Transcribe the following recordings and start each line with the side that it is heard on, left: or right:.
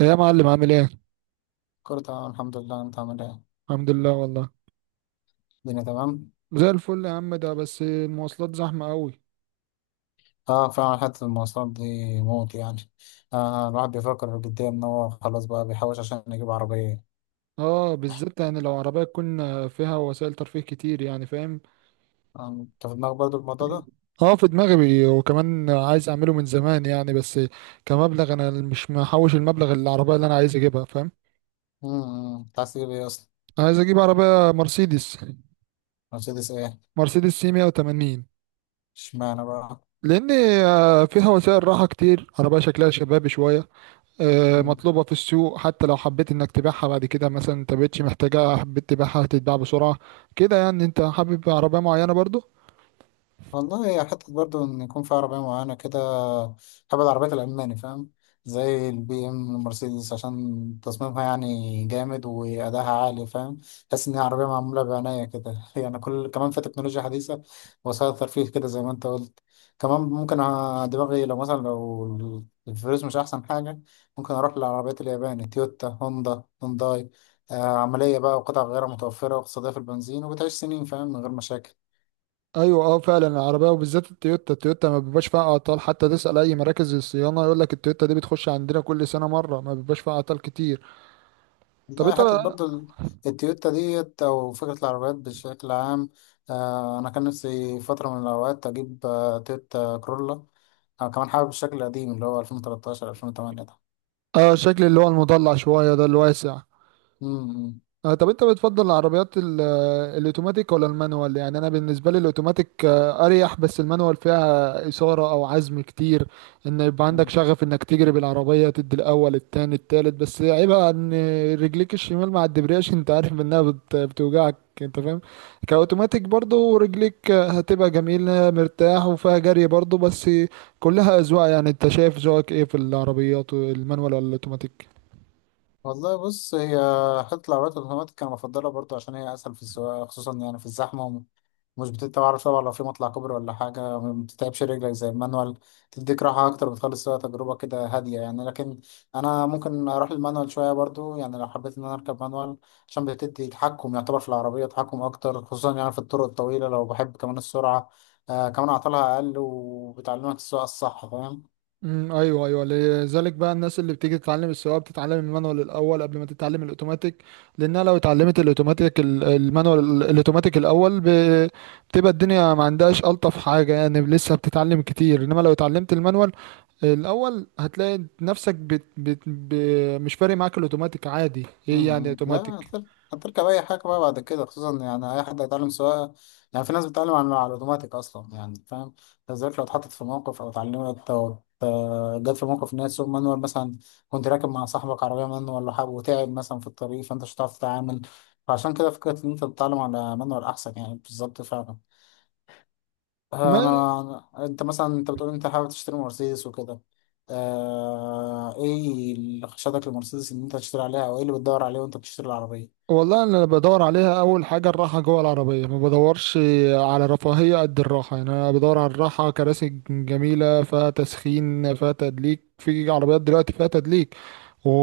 right: إيه يا معلم، عامل ايه؟
left: كله تمام الحمد لله. انت عامل ايه؟
right: الحمد لله والله.
left: الدنيا تمام.
right: زي الفل يا عم، ده بس المواصلات زحمة قوي.
left: اه فعلا حتة المواصلات دي موت يعني. الواحد بيفكر جديا ان هو خلاص بقى بيحوش عشان يجيب عربية.
right: اه، بالذات يعني لو عربية تكون فيها وسائل ترفيه كتير، يعني فاهم؟
left: انت في دماغك برضه الموضوع ده؟
right: اه، في دماغي، وكمان عايز اعمله من زمان يعني بس. كمبلغ، انا مش محوش المبلغ اللي العربية اللي انا عايز اجيبها، فاهم؟
left: انت عايز تجيب ايه اصلا؟
right: عايز اجيب عربية مرسيدس.
left: مرسيدس ايه؟
right: مرسيدس سي 180.
left: اشمعنى بقى؟
right: لان فيها وسائل راحة كتير، عربية شكلها شبابي شوية. مطلوبة في السوق، حتى لو حبيت انك تبيعها بعد كده مثلا انت مبقتش محتاجها حبيت تبيعها هتتباع بسرعة. كده يعني، انت حابب عربية معينة برضو؟
left: والله هي حتة برضو إن يكون في عربية معينة كده. بحب العربيات الألماني، فاهم؟ زي البي إم المرسيدس، عشان تصميمها يعني جامد وأداها عالي، فاهم؟ تحس إن هي عربية معمولة بعناية كده يعني، كل كمان في تكنولوجيا حديثة، وسائل ترفيه كده زي ما أنت قلت. كمان ممكن دماغي، لو مثلا لو الفلوس مش أحسن حاجة، ممكن أروح للعربيات الياباني: تويوتا، هوندا، هونداي. عملية بقى، وقطع غير متوفرة، واقتصادية في البنزين، وبتعيش سنين فاهم من غير مشاكل.
right: ايوه، اه فعلا، العربية وبالذات التويوتا ما بيبقاش فيها اعطال، حتى تسأل اي مراكز الصيانة يقول لك التويوتا دي بتخش عندنا كل سنة مرة، ما بيبقاش فيها اعطال كتير. طب
left: والله
right: انت.
left: حتة برضه التويوتا ديت أو فكرة العربيات بشكل عام. أنا كان نفسي فترة من الأوقات أجيب تويوتا كرولا. أنا كمان حابب الشكل القديم اللي هو 2013 2008 ده.
right: اه، شكل اللي هو المضلع شوية ده الواسع.
left: مم،
right: طب انت بتفضل العربيات الاوتوماتيك ولا المانوال؟ يعني انا بالنسبه لي الاوتوماتيك اريح، بس المانوال فيها اثاره او عزم كتير، ان يبقى عندك
left: مم.
right: شغف انك تجري بالعربيه تدي الاول التاني التالت، بس عيبها ان رجليك الشمال مع الدبرياج، انت عارف انها بتوجعك، انت فاهم؟ كاوتوماتيك برضو رجليك هتبقى جميله مرتاح وفيها جري برضو، بس كلها اذواق، يعني انت شايف ذوقك ايه في العربيات، المانوال ولا الاوتوماتيك؟
left: والله بص، هي حتة العربيات الأوتوماتيك أنا بفضلها برضه، عشان هي أسهل في السواقة خصوصا يعني في الزحمة. مش بتبقى عارف طبعا لو في مطلع كوبري ولا حاجة ما بتتعبش رجلك زي المانوال. تديك راحة أكتر، بتخلص فيها تجربة كده هادية يعني. لكن أنا ممكن أروح المانوال شوية برضو، يعني لو حبيت إن أنا أركب مانوال عشان بتدي تحكم، يعتبر في العربية تحكم أكتر خصوصا يعني في الطرق الطويلة، لو بحب كمان السرعة. كمان أعطالها أقل وبتعلمك السواقة الصح، فاهم؟
right: ايوه، ايوه، لذلك بقى الناس اللي بتيجي تتعلم السواقه بتتعلم المانوال الاول قبل ما تتعلم الاوتوماتيك. لانها لو اتعلمت الاوتوماتيك المانوال الاوتوماتيك الاول بتبقى الدنيا ما عندهاش الطف حاجه، يعني لسه بتتعلم كتير، انما لو اتعلمت المانوال الاول هتلاقي نفسك مش فارق معاك الاوتوماتيك عادي، ايه يعني
left: مم. لا
right: اوتوماتيك.
left: هتر- هتركب اي حاجه بقى بعد كده، خصوصا يعني اي حد هيتعلم سواقه. يعني في ناس بتتعلم على الاوتوماتيك اصلا يعني، فاهم؟ بالذات لو اتحطت في موقف، او اتعلمت، او ت- جت في موقف ان هي تسوق مانوال مثلا. كنت راكب مع صاحبك عربيه مانوال ولا حاجه، وتعب مثلا في الطريق، فانت مش هتعرف تتعامل. فعشان كده فكره ان انت تتعلم على مانوال احسن يعني، بالظبط فعلا. انا، انت مثلا انت بتقول انت حابب تشتري مرسيدس وكده. ايه اللي خشتك لمرسيدس ان انت تشتري عليها، او ايه اللي بتدور عليه وانت بتشتري العربيه؟
right: والله، انا بدور عليها اول حاجه الراحه جوه العربيه، ما بدورش على رفاهيه قد الراحه، يعني انا بدور على الراحه، كراسي جميله فيها تسخين، فيها تدليك، في عربيات دلوقتي فيها تدليك،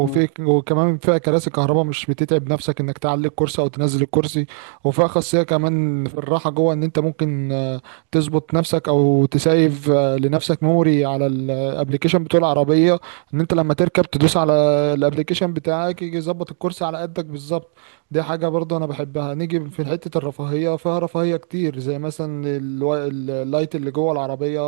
left: مم.
right: وكمان فيها كراسي كهرباء، مش بتتعب نفسك انك تعلي الكرسي او تنزل الكرسي. وفيها خاصية كمان في الراحة جوه، ان انت ممكن تظبط نفسك او تسيف لنفسك ميموري على الابليكيشن بتاع العربية، ان انت لما تركب تدوس على الابليكيشن بتاعك يجي يظبط الكرسي على قدك بالظبط. دي حاجة برضه انا بحبها، نيجي في حتة الرفاهية، فيها رفاهية كتير زي مثلا اللايت اللي جوه العربية،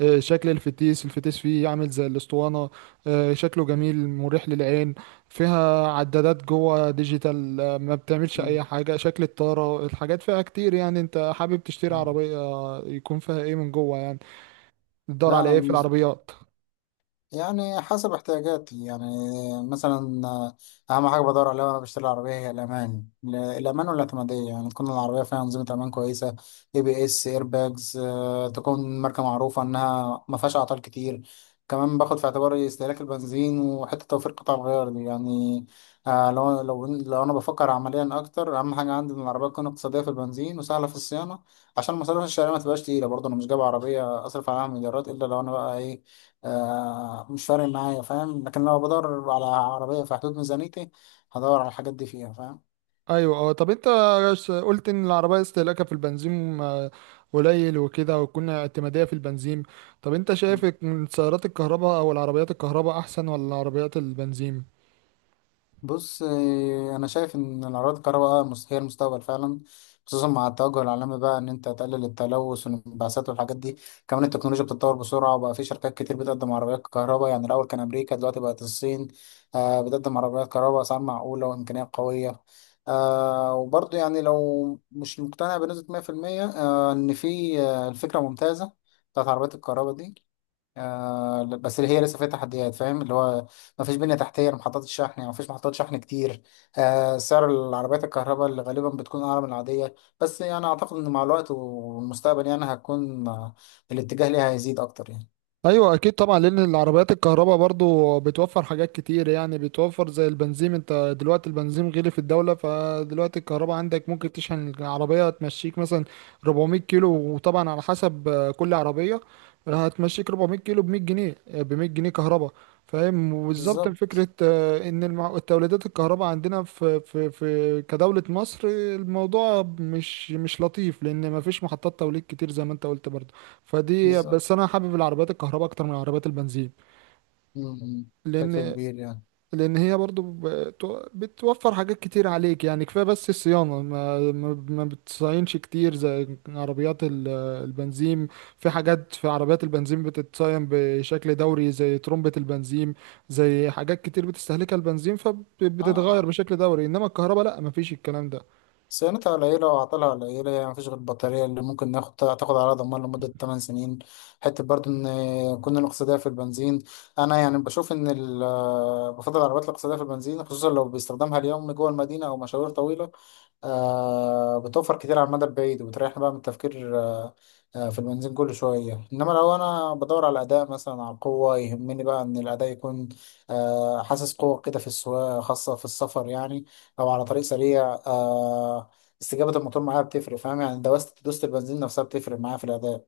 right: شكل الفتيس فيه عامل زي الاسطوانة، شكله جميل مريح للعين، فيها عدادات جوه ديجيتال، ما بتعملش
left: مم.
right: اي حاجة شكل الطارة، الحاجات فيها كتير، يعني انت حابب تشتري
left: آه.
right: عربية يكون فيها ايه من جوه يعني، تدور
left: لا
right: على
left: انا
right: ايه في
left: بالنسبه
right: العربيات؟
left: يعني حسب احتياجاتي يعني. مثلا اهم حاجه بدور عليها وانا بشتري العربيه هي الامان، الامان والاعتماديه، يعني تكون العربيه فيها انظمه امان كويسه: اي بي اس، اير باجز، تكون ماركه معروفه انها ما فيهاش اعطال كتير. كمان باخد في اعتباري استهلاك البنزين وحته توفير قطع الغيار دي يعني. آه، لو انا بفكر عمليا اكتر، اهم حاجه عندي ان العربيه تكون اقتصاديه في البنزين وسهله في الصيانه، عشان مصاريف الشارع ما تبقاش تقيله. برضه انا مش جايب عربيه اصرف عليها مليارات، الا لو انا بقى ايه، مش فارق معايا فاهم. لكن لو بدور على عربية في حدود ميزانيتي هدور على الحاجات دي فيها، فاهم؟
right: ايوه، اه، طب انت قلت ان العربية استهلاكها في البنزين قليل وكده، وتكون اعتمادية في البنزين. طب انت شايف إن سيارات الكهرباء او العربيات الكهرباء احسن ولا عربيات البنزين؟
left: بص انا شايف ان الاراضي الكهرباء هي المستقبل فعلا، خصوصا مع التوجه العالمي بقى ان انت تقلل التلوث والانبعاثات والحاجات دي. كمان التكنولوجيا بتتطور بسرعه، وبقى في شركات كتير بتقدم عربيات كهرباء. يعني الاول كان امريكا، دلوقتي بقت الصين بتقدم عربيات كهرباء اسعار معقوله وامكانيات قويه. وبرضه يعني لو مش مقتنع بنسبه 100%، ان في الفكره ممتازه بتاعت عربيات الكهرباء دي، بس هي لسه فيها تحديات فاهم، اللي هو ما فيش بنية تحتية لمحطات الشحن، يعني ما فيش محطات شحن كتير. سعر العربيات الكهرباء اللي غالبا بتكون أعلى من العادية، بس يعني أعتقد إن مع الوقت والمستقبل يعني هتكون الاتجاه ليها هيزيد أكتر يعني.
right: ايوه، اكيد طبعا، لان العربيات الكهرباء برضو بتوفر حاجات كتير، يعني بتوفر زي البنزين، انت دلوقتي البنزين غلي في الدوله، فدلوقتي الكهرباء عندك ممكن تشحن العربيه تمشيك مثلا 400 كيلو، وطبعا على حسب كل عربيه، هتمشيك 400 كيلو ب 100 جنيه كهرباء، فاهم، وبالظبط فكره
left: بالظبط،
right: ان التوليدات الكهرباء عندنا في كدوله مصر، الموضوع مش لطيف، لان مفيش محطات توليد كتير زي ما انت قلت برضو. فدي، بس
left: بالظبط.
right: انا حابب العربيات الكهرباء اكتر من العربيات البنزين.
left: م- م. بشكل
right: لان
left: كبير يعني.
right: لان هي برضو بتوفر حاجات كتير عليك، يعني كفايه بس الصيانه ما بتصينش كتير زي عربيات البنزين. في حاجات في عربيات البنزين بتتصين بشكل دوري، زي ترمبة البنزين، زي حاجات كتير بتستهلكها البنزين،
left: اه،
right: فبتتغير بشكل دوري، انما الكهرباء لا، ما فيش الكلام ده.
left: صيانتها قليلة وعطلها قليلة، يعني مفيش غير البطارية اللي ممكن تاخد على ضمان لمدة 8 سنين. حتة برضو إن كنا نقصدها في البنزين، أنا يعني بشوف إن بفضل العربيات الاقتصادية في البنزين، خصوصا لو باستخدامها اليومي جوه المدينة أو مشاوير طويلة. بتوفر كتير على المدى البعيد، وبتريحنا بقى من التفكير في البنزين كل شوية. إنما لو أنا بدور على الأداء، مثلا على القوة يهمني بقى إن الأداء يكون حاسس قوة كده في السواقة، خاصة في السفر يعني، أو على طريق سريع. استجابة الموتور معايا بتفرق، فاهم؟ يعني دوست البنزين نفسها بتفرق معايا في الأداء.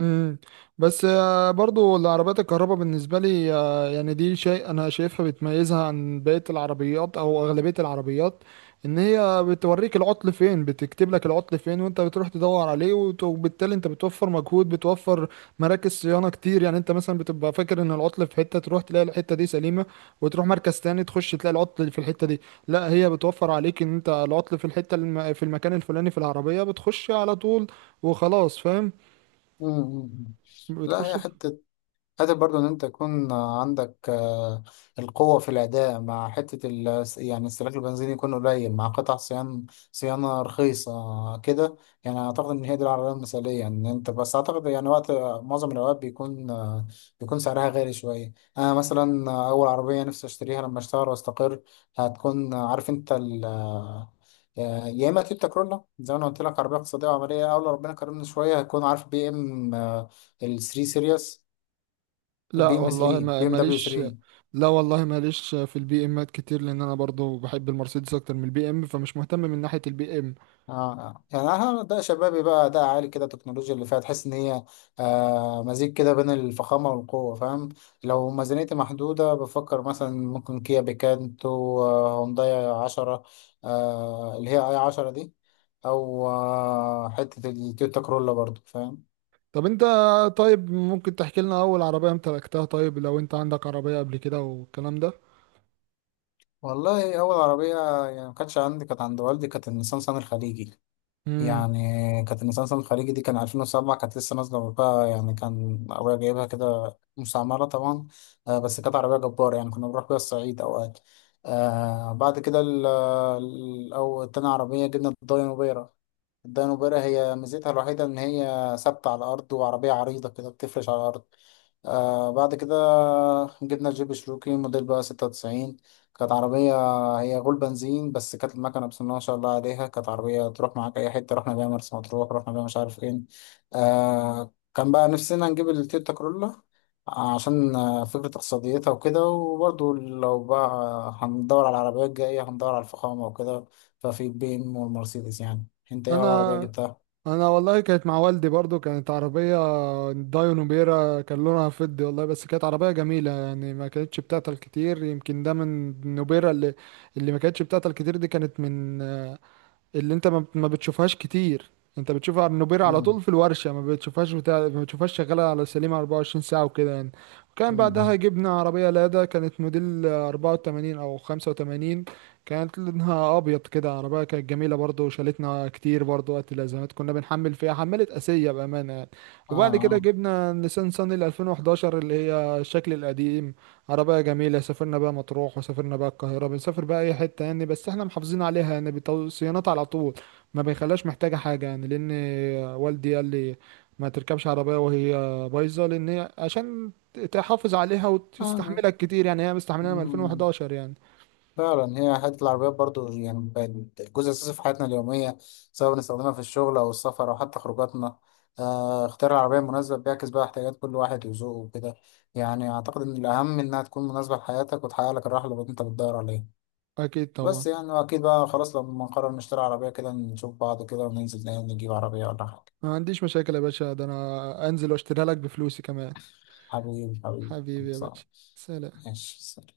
right: امم بس برضو العربيات الكهرباء بالنسبه لي، يعني دي شيء انا شايفها بتميزها عن بقيه العربيات او اغلبيه العربيات، ان هي بتوريك العطل فين، بتكتب لك العطل فين وانت بتروح تدور عليه وبالتالي انت بتوفر مجهود، بتوفر مراكز صيانه كتير، يعني انت مثلا بتبقى فاكر ان العطل في حته، تروح تلاقي الحته دي سليمه، وتروح مركز تاني تخش تلاقي العطل في الحته دي. لا، هي بتوفر عليك ان انت العطل في الحته في المكان الفلاني في العربيه، بتخش على طول، وخلاص فاهم.
left: مم، مم، مم. لا
right: بتخش.
left: هي حتة قادر برضو ان انت يكون عندك القوة في الأداء مع حتة ال يعني استهلاك البنزين يكون قليل، مع قطع صيانة، صيانة رخيصة كده. يعني أعتقد إن هي دي العربية المثالية، إن أنت بس أعتقد يعني، وقت معظم الأوقات بيكون بيكون سعرها غالي شوية. أنا مثلا أول عربية نفسي أشتريها لما أشتغل وأستقر هتكون، عارف أنت، ال آه، يا إما تويوتا كرولا زي ما أنا قلت لك، عربية اقتصادية وعملية، أو لو ربنا كرمني شوية هتكون عارف بي إم، ال 3 سيريس. بي
right: لا
left: ام
right: والله
left: 3،
right: ما
left: بي ام دبليو
right: ماليش
left: 3.
right: لا والله ماليش في البي امات كتير، لان انا برضو بحب المرسيدس اكتر من البي ام، فمش مهتم من ناحية البي ام.
left: يعني اه ده شبابي بقى، ده عالي كده التكنولوجيا اللي فيها، تحس ان هي مزيج كده بين الفخامه والقوه، فاهم؟ لو ميزانيتي محدوده بفكر مثلا ممكن كيا بيكانتو، هونداي 10، اللي هي اي 10 دي، او حته التويوتا كرولا برضو، فاهم؟
right: طب انت، طيب ممكن تحكي لنا اول عربية امتلكتها، طيب لو انت عندك عربية قبل كده والكلام ده؟
left: والله اول عربيه يعني ما كانتش عندي، كانت عند والدي، كانت النيسان صني الخليجي
right: امم
left: يعني. كانت المسلسل الخليجي دي كان 2007، كانت لسه نازلة بقى، يعني كان أبويا جايبها كده مستعمرة طبعا. بس كانت عربية جبارة، يعني كنا بنروح بيها الصعيد أوقات. بعد كده أو تاني عربية جبنا الداينو بيرة، الدانوبرا. هي ميزتها الوحيدة إن هي ثابتة على الأرض، وعربية عريضة كده بتفرش على الأرض. بعد كده جبنا الجيب شروكي موديل بقى 96. كانت عربية هي غول بنزين، بس كانت المكنة بسم الله ما شاء الله عليها، كانت عربية تروح معاك أي حتة. رحنا بيها مرسى مطروح، رحنا بيها مش عارف فين. كان بقى نفسنا نجيب التويوتا كرولا عشان فكرة اقتصاديتها وكده. وبرضه لو بقى هندور على العربيات الجاية هندور على الفخامة وكده، ففي البي ام والمرسيدس يعني. انت ايه اول عربية
right: انا
left: جبتها؟
right: انا والله كانت مع والدي برضو، كانت عربية دايو نوبيرا، كان لونها فضي والله، بس كانت عربية جميلة يعني ما كانتش بتعطل كتير، يمكن ده من نوبيرا اللي ما كانتش بتعطل كتير، دي كانت من اللي انت ما بتشوفهاش كتير، انت بتشوفها على النوبير على
left: مم.
right: طول في الورشة، ما بتشوفهاش بتاع، ما بتشوفهاش شغالة على سليمة 24 ساعة وكده يعني. وكان بعدها
left: مم.
right: جبنا عربية لادا كانت موديل 84 او 85، كانت لونها ابيض كده، عربية كانت جميلة برضه، وشالتنا كتير برضه وقت الازمات، كنا بنحمل فيها حملت اسية بأمانة يعني.
left: اه
right: وبعد كده
left: اه
right: جبنا نيسان صني ال 2011 اللي هي الشكل القديم، عربية جميلة، سافرنا بقى مطروح وسافرنا بقى القاهرة، بنسافر بقى أي حتة يعني، بس احنا محافظين عليها، يعني صيانات على طول، ما بيخلاش محتاجة حاجة يعني، لأن والدي قال لي ما تركبش عربية وهي بايظة، لأن هي عشان تحافظ عليها
left: آه. آه.
right: وتستحملك كتير، يعني هي مستحملها من
left: مم.
right: 2011 يعني.
left: فعلا هي حتة العربيات برضو يعني بقت جزء أساسي في حياتنا اليومية، سواء بنستخدمها في الشغل أو السفر أو حتى خروجاتنا. اختيار العربية المناسبة بيعكس بقى احتياجات كل واحد وذوقه وكده. يعني أعتقد إن الأهم إنها تكون مناسبة لحياتك وتحقق لك الراحة اللي أنت بتدور عليها.
right: أكيد طبعا.
left: بس يعني، وأكيد بقى خلاص لما نقرر نشتري عربية كده نشوف بعض كده وننزل نجيب عربية ولا حاجة.
right: ما عنديش مشاكل يا باشا، ده أنا أنزل وأشتريها لك بفلوسي كمان.
left: حبيبي حبيبي
right: حبيبي يا
left: خلاص.
right: باشا. سلام.
left: ماشي.